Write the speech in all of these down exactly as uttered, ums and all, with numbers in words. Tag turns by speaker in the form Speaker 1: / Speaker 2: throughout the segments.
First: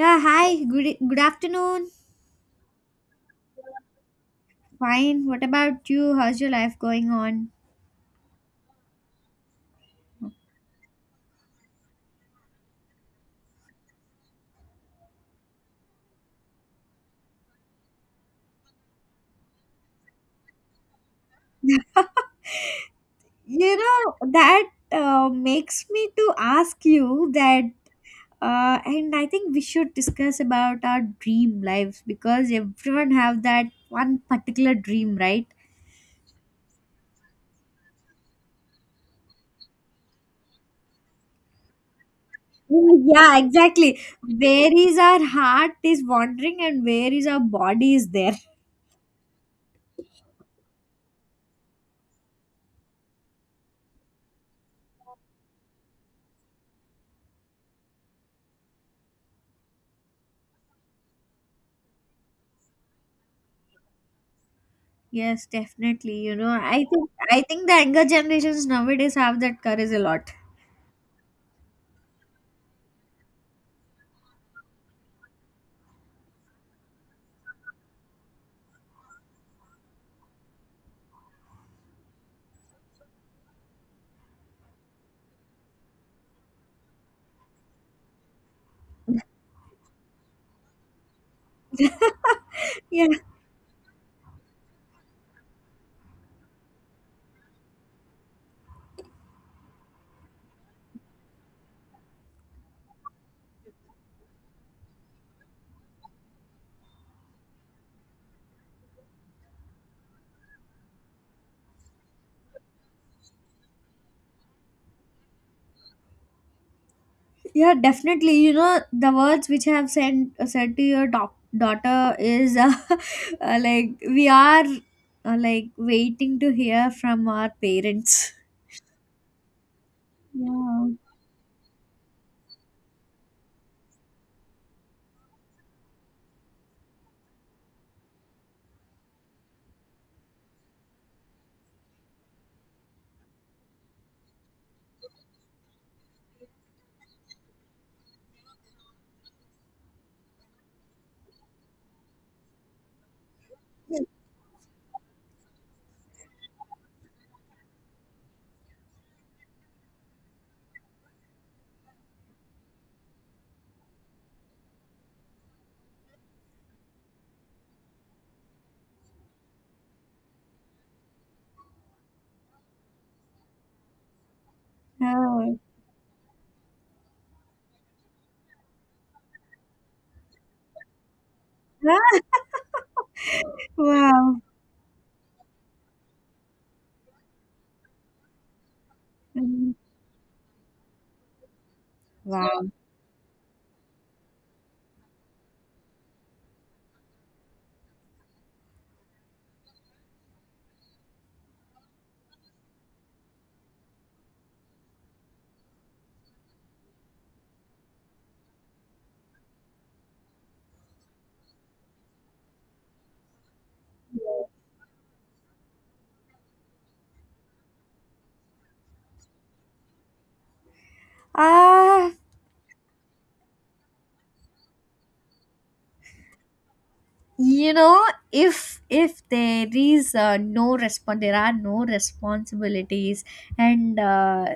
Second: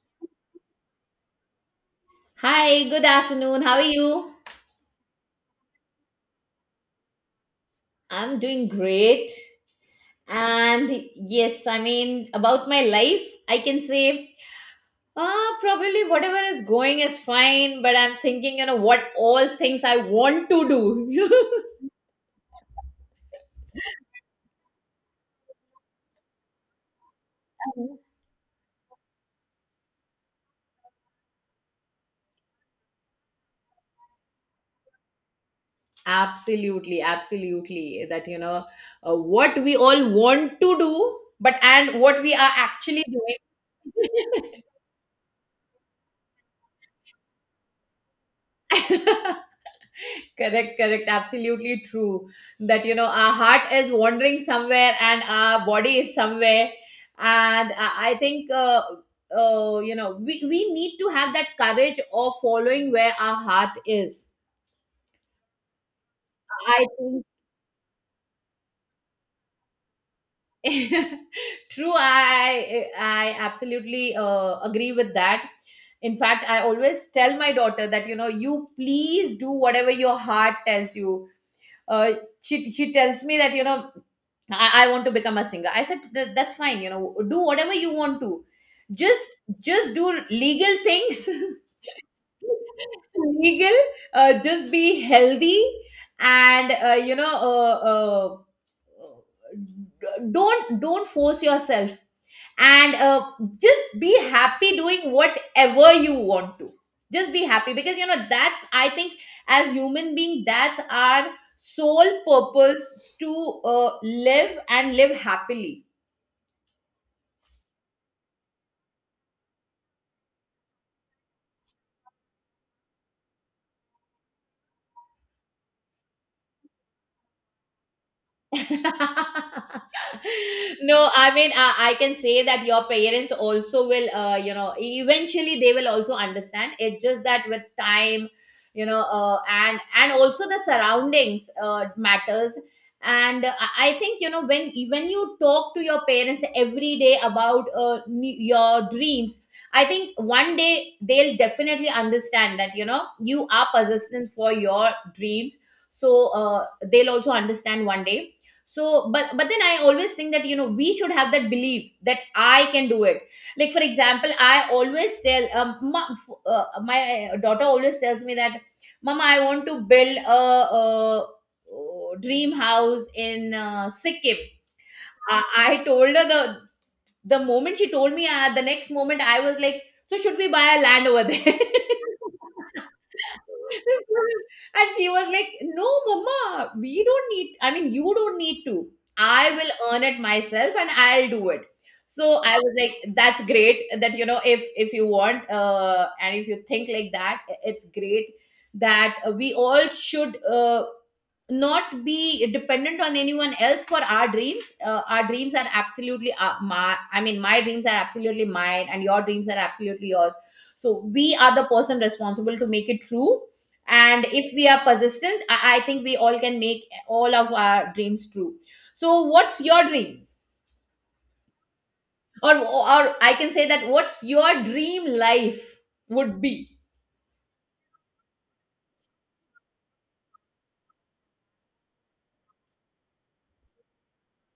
Speaker 1: Yeah, hi. Good e- good afternoon.
Speaker 2: Hi, good afternoon. How are you?
Speaker 1: Fine. What about you? How's your life going on?
Speaker 2: I'm doing great. And yes, I mean, about my life, I can say, ah, probably whatever is going is fine, but I'm thinking, you know, what all things I want to do.
Speaker 1: You know, that uh, makes me to ask you that uh, and I think we should discuss about our dream lives because everyone have that one particular dream, right?
Speaker 2: Absolutely, absolutely. That, you know, uh, what we all want to do, but and what we are actually doing.
Speaker 1: Yeah, exactly. Where is our heart is wandering and where is our body is there.
Speaker 2: Correct, correct. Absolutely true. That, you know, our heart is wandering somewhere and our body is somewhere. And I, I think, uh, uh, you know, we, we need to have that courage of following where our heart is.
Speaker 1: Yes, definitely. You know, I
Speaker 2: I
Speaker 1: think
Speaker 2: think.
Speaker 1: I think the younger generations nowadays have that courage a lot.
Speaker 2: True, I I absolutely uh, agree with that. In fact, I always tell my daughter that you know you please do whatever your heart tells you. Uh, she she tells me that you know I, I want to become a singer. I said, "Th- that's fine, you know, do whatever you want to. Just just do legal things.
Speaker 1: Yeah.
Speaker 2: Legal, uh, just be healthy and uh, you know, uh, uh, d- don't don't force yourself and uh, just be happy doing whatever you want to, just be happy because you know that's, I think, as human being that's our sole purpose to uh, live and live happily.
Speaker 1: Yeah, definitely. You know, the words which I have sent uh, said to your doc- daughter is uh, uh, like we are uh, like waiting to hear from our parents. Yeah.
Speaker 2: No, i mean I, I can say that your parents also will, uh, you know, e-, eventually they will also understand. It's just that with time, you know, uh, and and also the surroundings uh, matters. And uh, i I think, you know, when when you talk to your parents every day about uh, ne- your dreams, I think one day they'll definitely understand that, you know, you are persistent for your dreams. So uh, they'll also understand one day. So but but then I always think that, you know, we should have that belief that I can do it. Like for example, I always tell um, my, uh, my uh, daughter always tells me that, "Mama, I want to build a, a, uh dream house in uh, Sikkim." I,
Speaker 1: Oh.
Speaker 2: I told her, the the moment she told me, uh, the next moment I was like, "So should we buy a land over there?"
Speaker 1: Wow.
Speaker 2: And she was like, "No, mama, we don't need. I mean, you don't need to. I
Speaker 1: Mm.
Speaker 2: will earn it myself, and I'll do it." So I
Speaker 1: Wow.
Speaker 2: was like, "That's great. That, you know, if if you want, uh, and if you think like that, it's great. That uh, we all should, uh, not be dependent on anyone else for our dreams. Uh, our dreams are absolutely, uh, my I mean my dreams are absolutely mine and your dreams are absolutely yours, so we are the person responsible to make it true. And if we are persistent, i, I think we all can make all of our dreams true. So what's your dream,
Speaker 1: Ah,
Speaker 2: or or I can say that, what's your dream life would be?
Speaker 1: you know, if if there is uh, no respond, there are no responsibilities and uh,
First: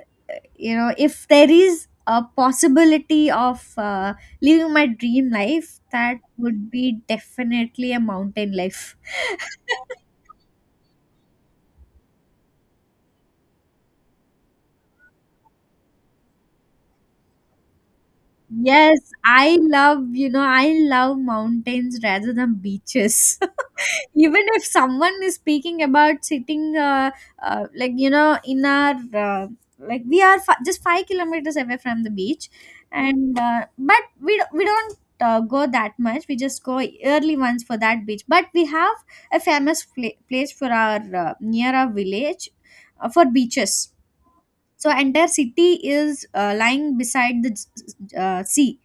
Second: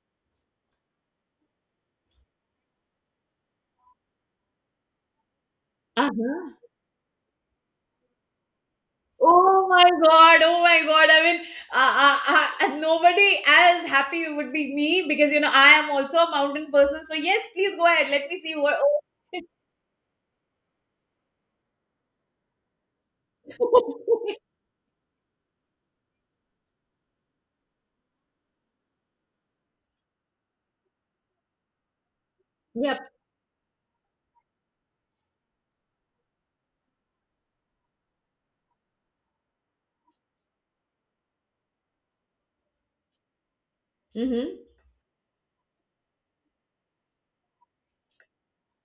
Speaker 1: you know, if there is a possibility of uh, living my dream life, that
Speaker 2: Uh-huh.
Speaker 1: would be definitely a mountain life.
Speaker 2: Oh my God. Oh my God. I mean, uh, uh, uh, nobody as happy would be me because, you know, I am also a mountain person. So, yes, please go ahead. Let me see what. Oh.
Speaker 1: Yes, I love, you know, I love mountains rather than beaches. Even if someone is speaking about sitting uh, uh, like, you know, in our uh, like we are fi- just five kilometers away from the beach,
Speaker 2: Yep.
Speaker 1: and uh, but we do- we don't uh, go that much. We just go early once for that beach, but we have a famous pla- place for our uh, near our village, uh, for beaches.
Speaker 2: Mm-hmm.
Speaker 1: So entire city is uh, lying beside the uh, sea.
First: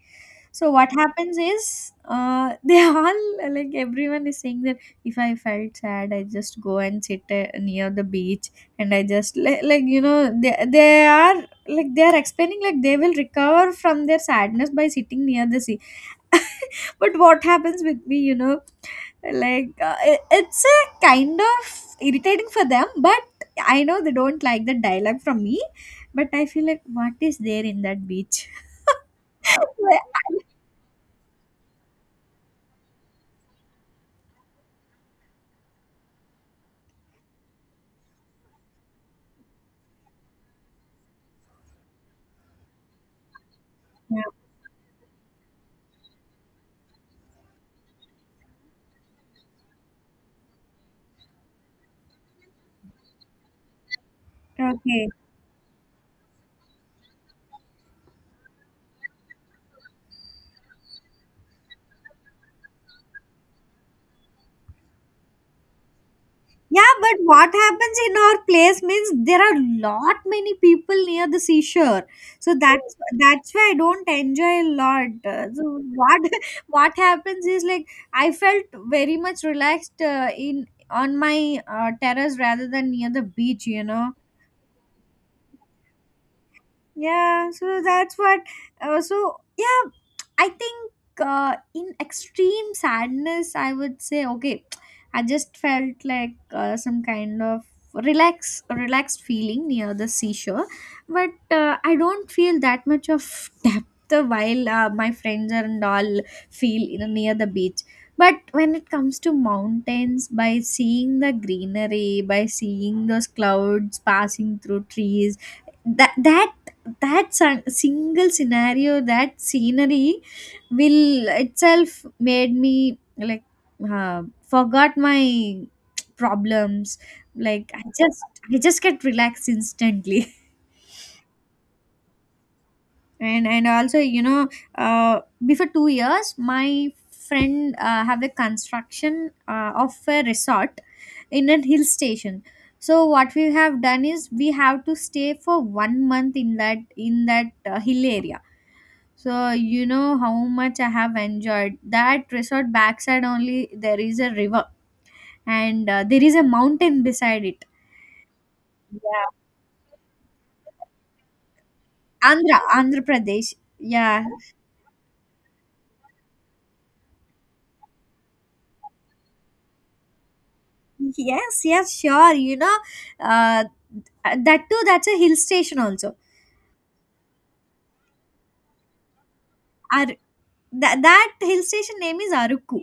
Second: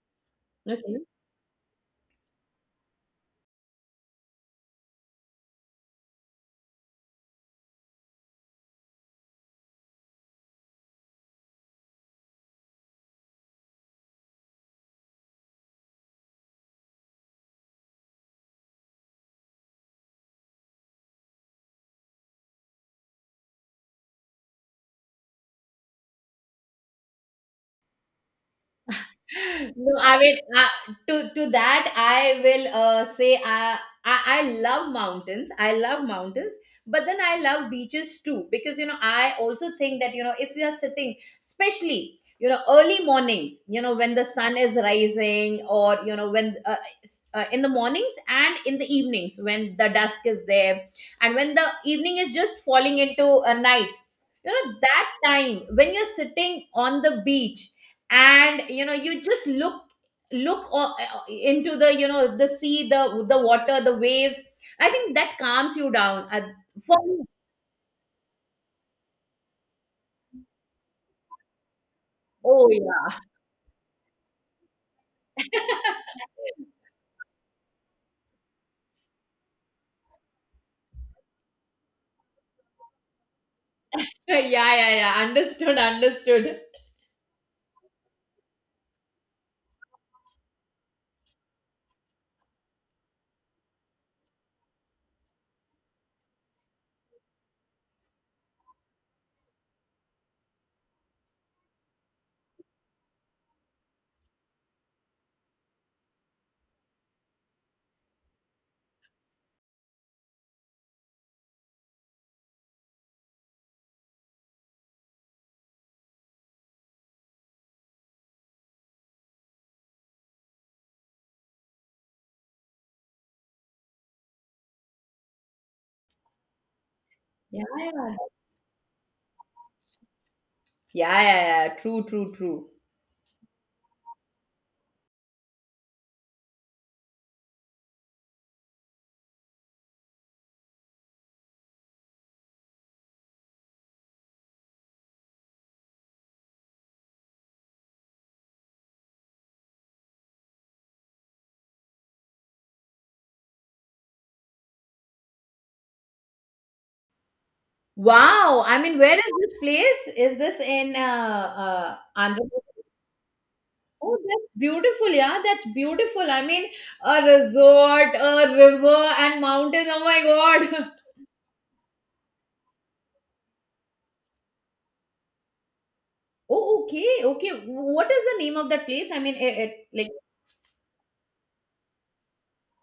Speaker 1: So what
Speaker 2: Okay.
Speaker 1: happens is, uh, they all, like, everyone is saying that if I felt sad, I just go and sit uh, near the beach. And I just like, like you know, they, they are, like, they are explaining, like, they will recover from their sadness by sitting near the sea. But what happens with me, you know, like, uh, it- it's a kind of irritating for them, but I know they don't like the dialogue from me. But I feel like, what is there in that beach?
Speaker 2: No, I mean, uh, to to that I will, uh, say, uh, I I love mountains. I love mountains, but then I love beaches too because you know I also think that you know if you are sitting, especially you know early mornings, you know when
Speaker 1: Yeah.
Speaker 2: the sun is rising, or you know when uh, s- uh, in the mornings and in the evenings when the dusk is there, and when the evening is just falling into a night. You know
Speaker 1: Okay.
Speaker 2: that time when you're sitting on the beach and you know you just look look o- into the, you know, the sea, the the water, the waves, I think that calms you down. Uh,
Speaker 1: Yeah,
Speaker 2: for
Speaker 1: but
Speaker 2: me.
Speaker 1: what happens in our place means there are lot many people near the seashore, so
Speaker 2: Oh,
Speaker 1: that's
Speaker 2: yeah.
Speaker 1: that's why I don't enjoy a lot. Uh, So what what happens is, like, I felt very much relaxed uh, in on my uh, terrace rather than near the beach. You know.
Speaker 2: Yeah, yeah, yeah, understood, understood.
Speaker 1: Yeah, so that's what. Uh, so yeah, I think uh, in extreme sadness, I would say, okay, I just felt like uh, some kind of relax, relaxed feeling near the seashore, but uh, I don't feel that much of depth while uh, my friends and all feel, you know, near the beach. But when it comes to mountains, by seeing the greenery, by seeing those clouds passing through trees, that that that sun- single scenario, that scenery will itself made me like uh, forgot my problems.
Speaker 2: Yeah,
Speaker 1: Like, i
Speaker 2: yeah,
Speaker 1: just i just get relaxed instantly.
Speaker 2: yeah, yeah, yeah, true, true, true.
Speaker 1: and and also, you know, uh, before two years, my friend uh, have a construction uh, of a resort in a hill station. So what we have done is we have to stay for one month in that in that uh, hill area. So you know how much I have enjoyed that resort. Backside only, there is a river, and uh, there is a mountain beside it.
Speaker 2: Wow, I mean, where
Speaker 1: Yeah.
Speaker 2: is this place, is this in uh, uh Andhra
Speaker 1: Andhra,
Speaker 2: Pradesh?
Speaker 1: Andhra Pradesh.
Speaker 2: Oh,
Speaker 1: Yeah.
Speaker 2: that's beautiful, yeah, that's beautiful, I mean, a resort, a river and mountains, oh my god.
Speaker 1: Yes, yes, sure. You know, uh, that too, that's a hill station also.
Speaker 2: Oh, okay, okay. What is the name of that place? I mean, it, it like,
Speaker 1: Ar- that, that hill station name is Aruku.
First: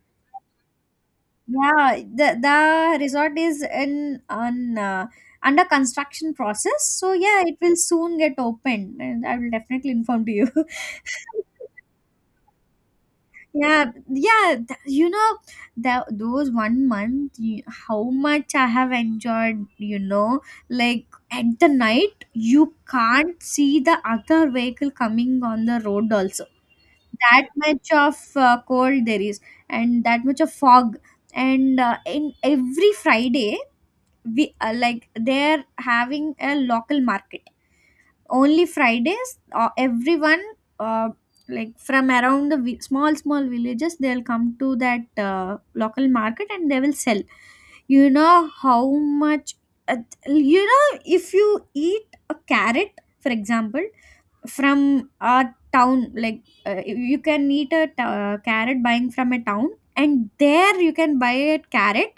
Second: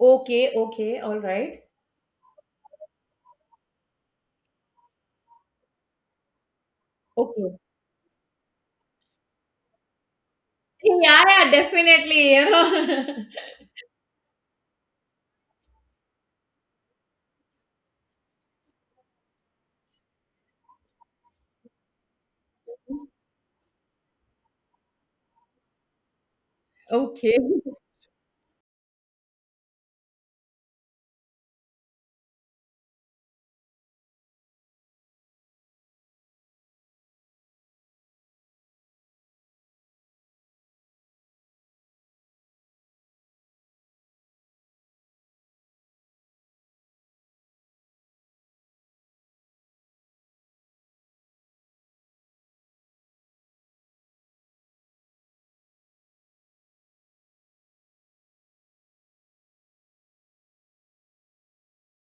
Speaker 2: okay, okay, all right,
Speaker 1: Yeah, the the resort is in on uh, under construction process. So yeah,
Speaker 2: okay.
Speaker 1: it will soon get opened, and I will definitely inform to you.
Speaker 2: Yeah, yeah, definitely. You know.
Speaker 1: Yeah, yeah, th- you know, that those one month, you, how much I have enjoyed. You know, like, at the night, you can't see the other vehicle coming on the road also.
Speaker 2: Okay.
Speaker 1: That much of uh, cold there is, and that much of fog. And uh, in every Friday, we uh, like, they're having a local market only Fridays. Uh, everyone uh, like, from around the vi- small small villages, they'll come to that uh, local market and they will sell. You know how much uh, you know, if you eat a carrot, for example, from a town, like, uh, you can eat a t- uh, carrot buying from a town, and there you can buy a carrot.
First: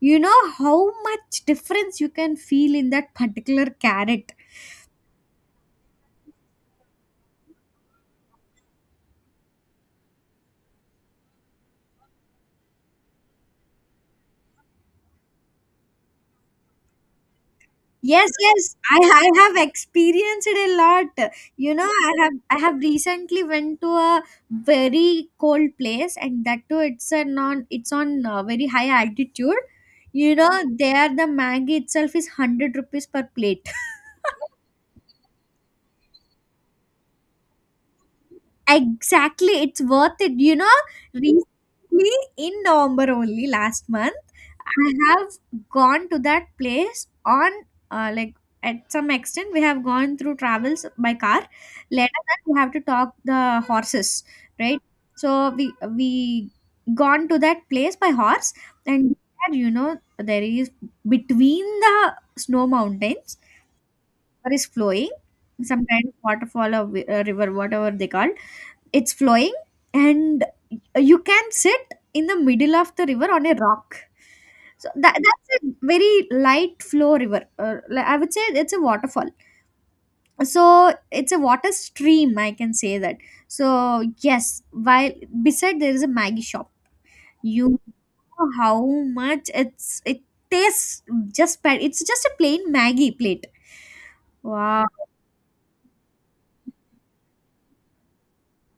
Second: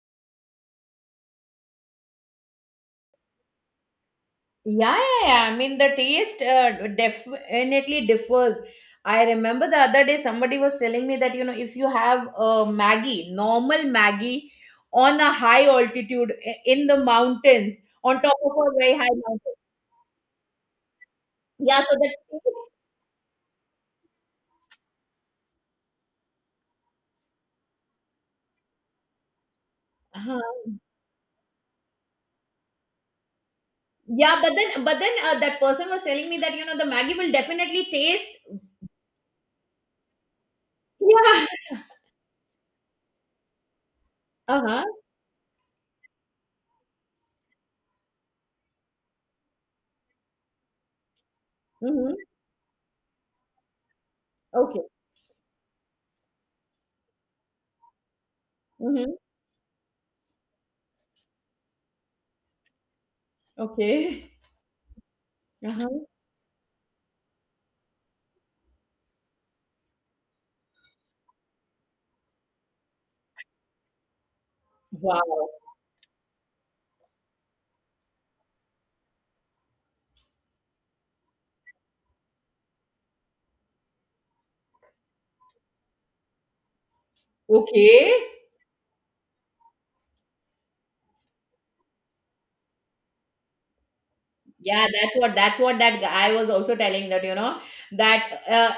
Speaker 1: You know how much difference you can feel in that particular carrot.
Speaker 2: Yeah, yeah, yeah. I mean, the taste, uh, definitely differs. I remember the other day somebody was telling me that, you know, if you have a Maggie, normal Maggie, on a high altitude i- in the mountains, on
Speaker 1: Yes,
Speaker 2: top of
Speaker 1: yes,
Speaker 2: a very
Speaker 1: I,
Speaker 2: high
Speaker 1: I
Speaker 2: mountain.
Speaker 1: have experienced it a lot. You
Speaker 2: Yeah,
Speaker 1: know,
Speaker 2: so
Speaker 1: I have
Speaker 2: that.
Speaker 1: I have recently went to a very cold place, and that too, it's a non, it's on uh, very high altitude. You know,
Speaker 2: Uh-huh.
Speaker 1: there the Maggi itself is hundred rupees per plate.
Speaker 2: Yeah, but then but then uh, that person was telling me that you know the Maggie will definitely taste.
Speaker 1: Exactly, it's worth it. You know,
Speaker 2: Yeah.
Speaker 1: recently in November only last month,
Speaker 2: Uh huh.
Speaker 1: I have gone to that place on uh, like, at some extent we have gone through travels by car. Later
Speaker 2: Mm-hmm.
Speaker 1: that we have to talk the horses, right?
Speaker 2: Okay.
Speaker 1: So we we gone to that place by horse,
Speaker 2: Mm-hmm.
Speaker 1: and there, you know, there is, between the snow mountains,
Speaker 2: Okay.
Speaker 1: there is flowing
Speaker 2: Uh
Speaker 1: some kind
Speaker 2: huh.
Speaker 1: of waterfall or wi- uh, river, whatever they call, it's flowing, and you can sit in the middle of the river on a rock. So that,
Speaker 2: Wow.
Speaker 1: that's a very light flow river. uh, li- I would say it's a waterfall. So it's a water stream, I can say that. So yes, while beside there is a Maggie shop. You
Speaker 2: Okay.
Speaker 1: know how much it's it tastes just bad. It's just a plain Maggie plate. Wow.
Speaker 2: Yeah, that's what, that's what that guy was also telling, that you know that uh,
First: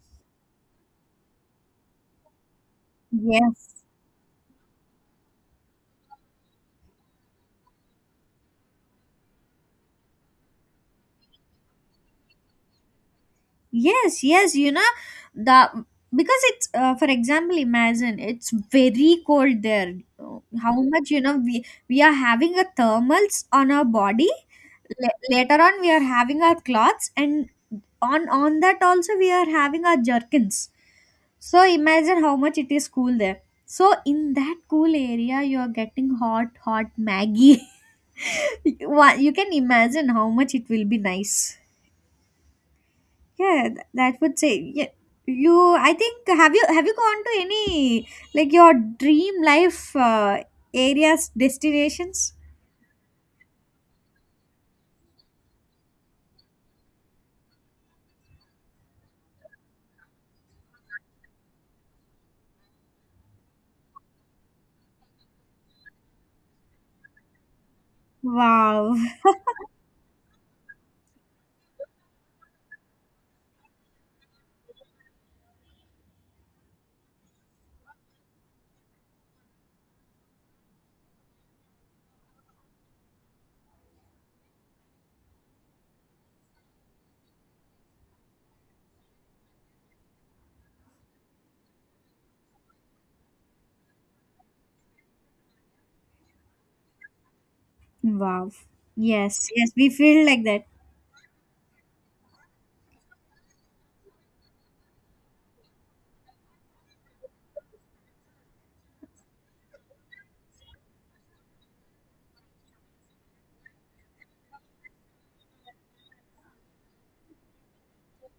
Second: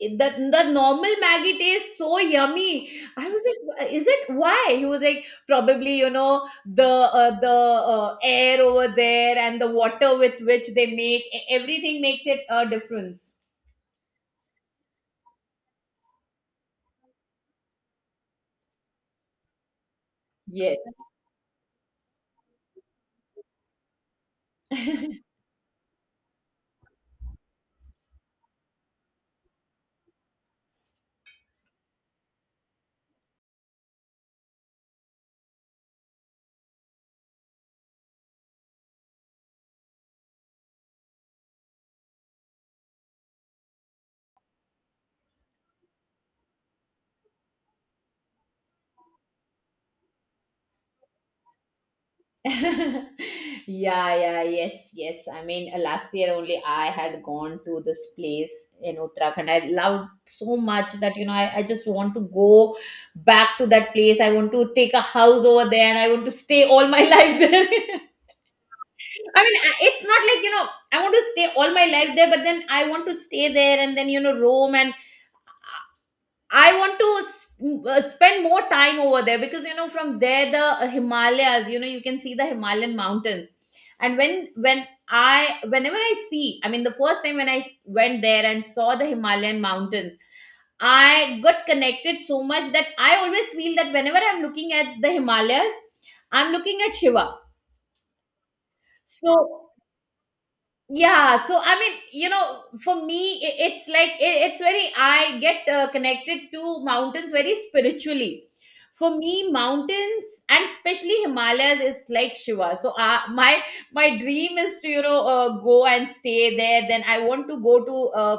Speaker 2: the the normal Maggie tastes so yummy. I was
Speaker 1: Yes.
Speaker 2: like, is it why? He was like, probably you know the uh, the uh, air over there and the water with which they make e- everything makes it a difference.
Speaker 1: Yes, yes, you know, the, because it's uh, for example, imagine it's very cold there. Uh,
Speaker 2: Yes.
Speaker 1: How much, you know, we we are having a thermals on our body. La- later on, we are having our cloths, and on on that also we are having our jerkins. So imagine how much it is cool there. So in that cool area, you are getting hot, hot Maggie. you you can imagine how much it will be nice. Yeah, th- that would say, yeah. You, I think, have you, have you gone to any, like, your dream life uh, areas, destinations?
Speaker 2: Yeah, yeah, yes, yes, I mean, uh, last year only I had gone to this place in Uttarakhand. I loved so much that, you know, I, I just want to go back to that place. I want to take a house over there and I want to stay all my life there.
Speaker 1: Wow,
Speaker 2: I mean, I- it's not like, you know, I want to stay all my life there, but then I want to stay there and then, you know, roam and I want to s- m- uh, spend more time over there because you know from there the, uh, Himalayas, you know you can see the Himalayan mountains. And when when I whenever I see, I mean the first time when I s- went there and saw the Himalayan mountains, I got connected so much that I always feel that whenever I'm looking at the Himalayas, I'm looking at Shiva.
Speaker 1: wow. Yes,
Speaker 2: So
Speaker 1: yes, we feel like that.
Speaker 2: yeah, so I mean, you know, for me, i- it's like, i- it's very, I get uh, connected to mountains very spiritually. For me, mountains and especially Himalayas is like Shiva. So uh, my my dream is to, you know, uh, go and stay there. Then I want to go to, uh,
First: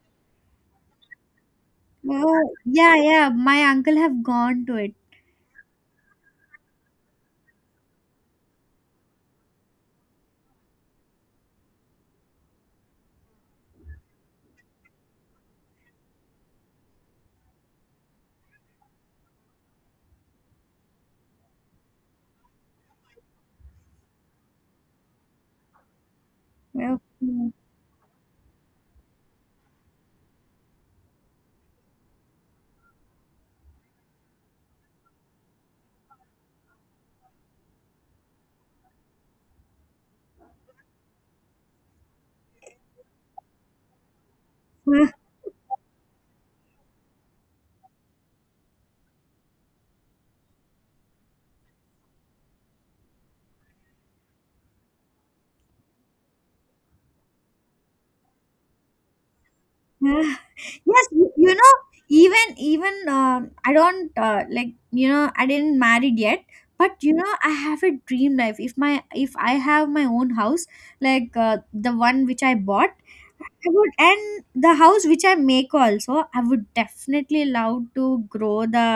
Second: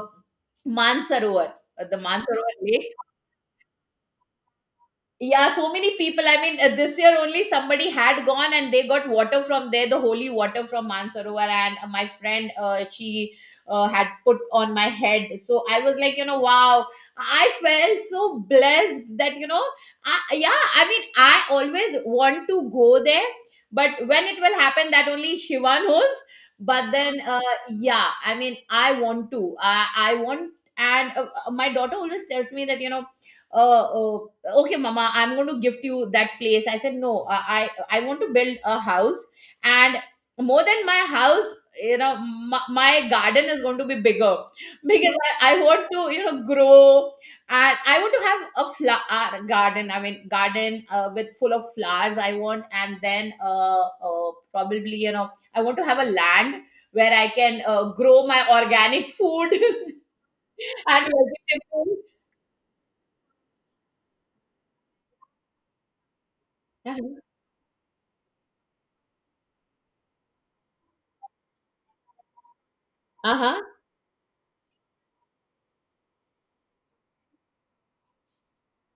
Speaker 2: Mansarovar, uh, the
Speaker 1: Oh,
Speaker 2: Mansarovar lake.
Speaker 1: yeah, yeah. My uncle have gone to it.
Speaker 2: Yeah, so many people. I mean, uh, this year only somebody had gone and they got water from there, the holy water from Mansarovar. And uh, my friend, uh, she uh, had put on my head. So I was like, you know, wow, I felt so blessed that, you know, I, yeah, I mean, I always want to go there, but when it will happen, that only Shiva knows. But
Speaker 1: Okay.
Speaker 2: then, uh, yeah, I mean, I want to. I, I want, and uh, uh, my daughter always tells me that, you know, uh, uh, "Okay mama, I'm going to gift you that place." I said, "No, i i, I want to build a house, and more than my house, you know, my, my garden is going to be bigger, because I, I want to, you know, grow, and I want to have a flower garden, I mean garden uh, with full of flowers I want, and then uh, uh, probably you know I want to have a land where I can uh, grow my organic food
Speaker 1: Yeah.
Speaker 2: and
Speaker 1: Yes, you, you know,
Speaker 2: vegetables."
Speaker 1: even even uh, I don't uh, like, you know, I didn't married yet, but you know, I have a dream life. If my if I have my own house, like, uh, the one which I bought,
Speaker 2: Uh-huh.
Speaker 1: I would, and the house which I make also, I would definitely love to grow the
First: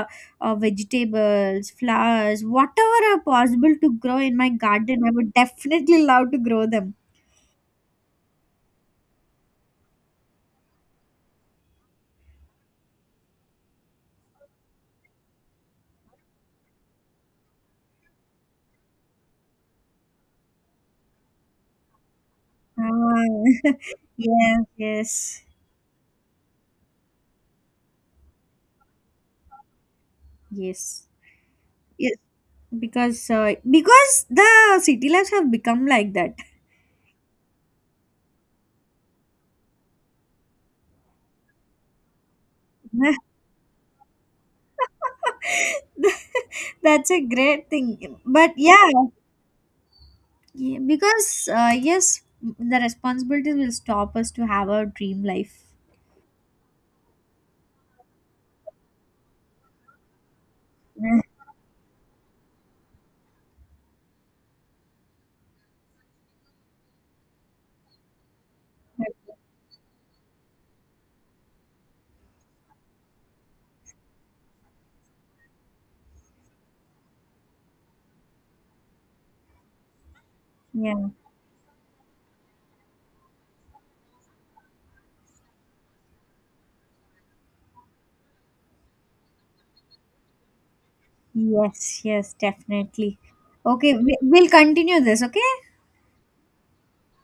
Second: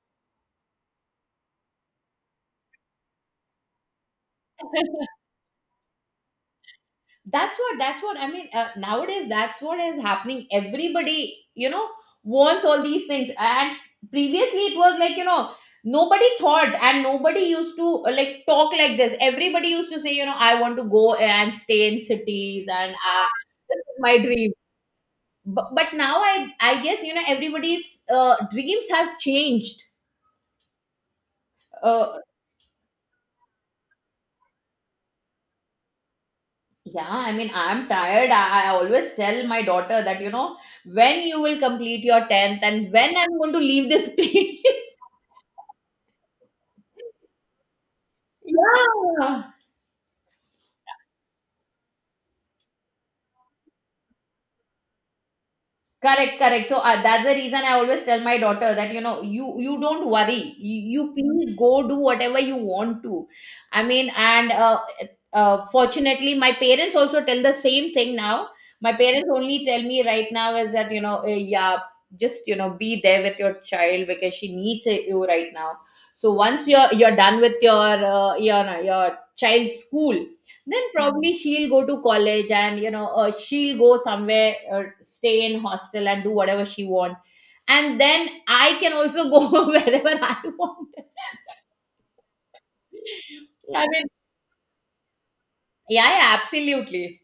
Speaker 1: uh, vegetables, flowers, whatever are possible to grow in my garden. I would definitely love to grow them.
Speaker 2: That's what, that's what I mean, uh, nowadays that's what is happening, everybody, you know, wants all these things. And previously it was like, you know, nobody thought and nobody used to uh, like talk like this, everybody used to say, you know, I want to go and stay in cities and uh,
Speaker 1: Ah,
Speaker 2: this is my dream.
Speaker 1: yes, yes,
Speaker 2: But, but now i i guess, you know, everybody's uh, dreams have changed.
Speaker 1: yes.
Speaker 2: Uh,
Speaker 1: Because uh, because the city lives have become like that.
Speaker 2: Yeah, I mean, I'm tired. I, I always tell my daughter that, you know, when you will complete your tenth and when I'm going to leave this place.
Speaker 1: That's a great thing, but yeah,
Speaker 2: Yeah.
Speaker 1: yeah, because uh, yes, the responsibilities will stop us to have our dream life.
Speaker 2: Correct, correct. So uh, that's the reason I always tell my daughter that you know you you don't worry. You, you please go do whatever you want to. I mean, and uh, uh, fortunately, my parents also tell the same thing now. My parents only tell me right now is that you know, uh, yeah, just you know be there with your child because she needs, uh, you right now. So once you're you're done with your uh, your your child's school, then
Speaker 1: Yeah,
Speaker 2: probably she'll go to college and you know uh, she'll go somewhere or stay in hostel and do whatever she wants. And then I can also go wherever I want.
Speaker 1: yes, yes, definitely.
Speaker 2: I
Speaker 1: Okay,
Speaker 2: mean,
Speaker 1: we, we'll continue this, okay.
Speaker 2: yeah, yeah absolutely.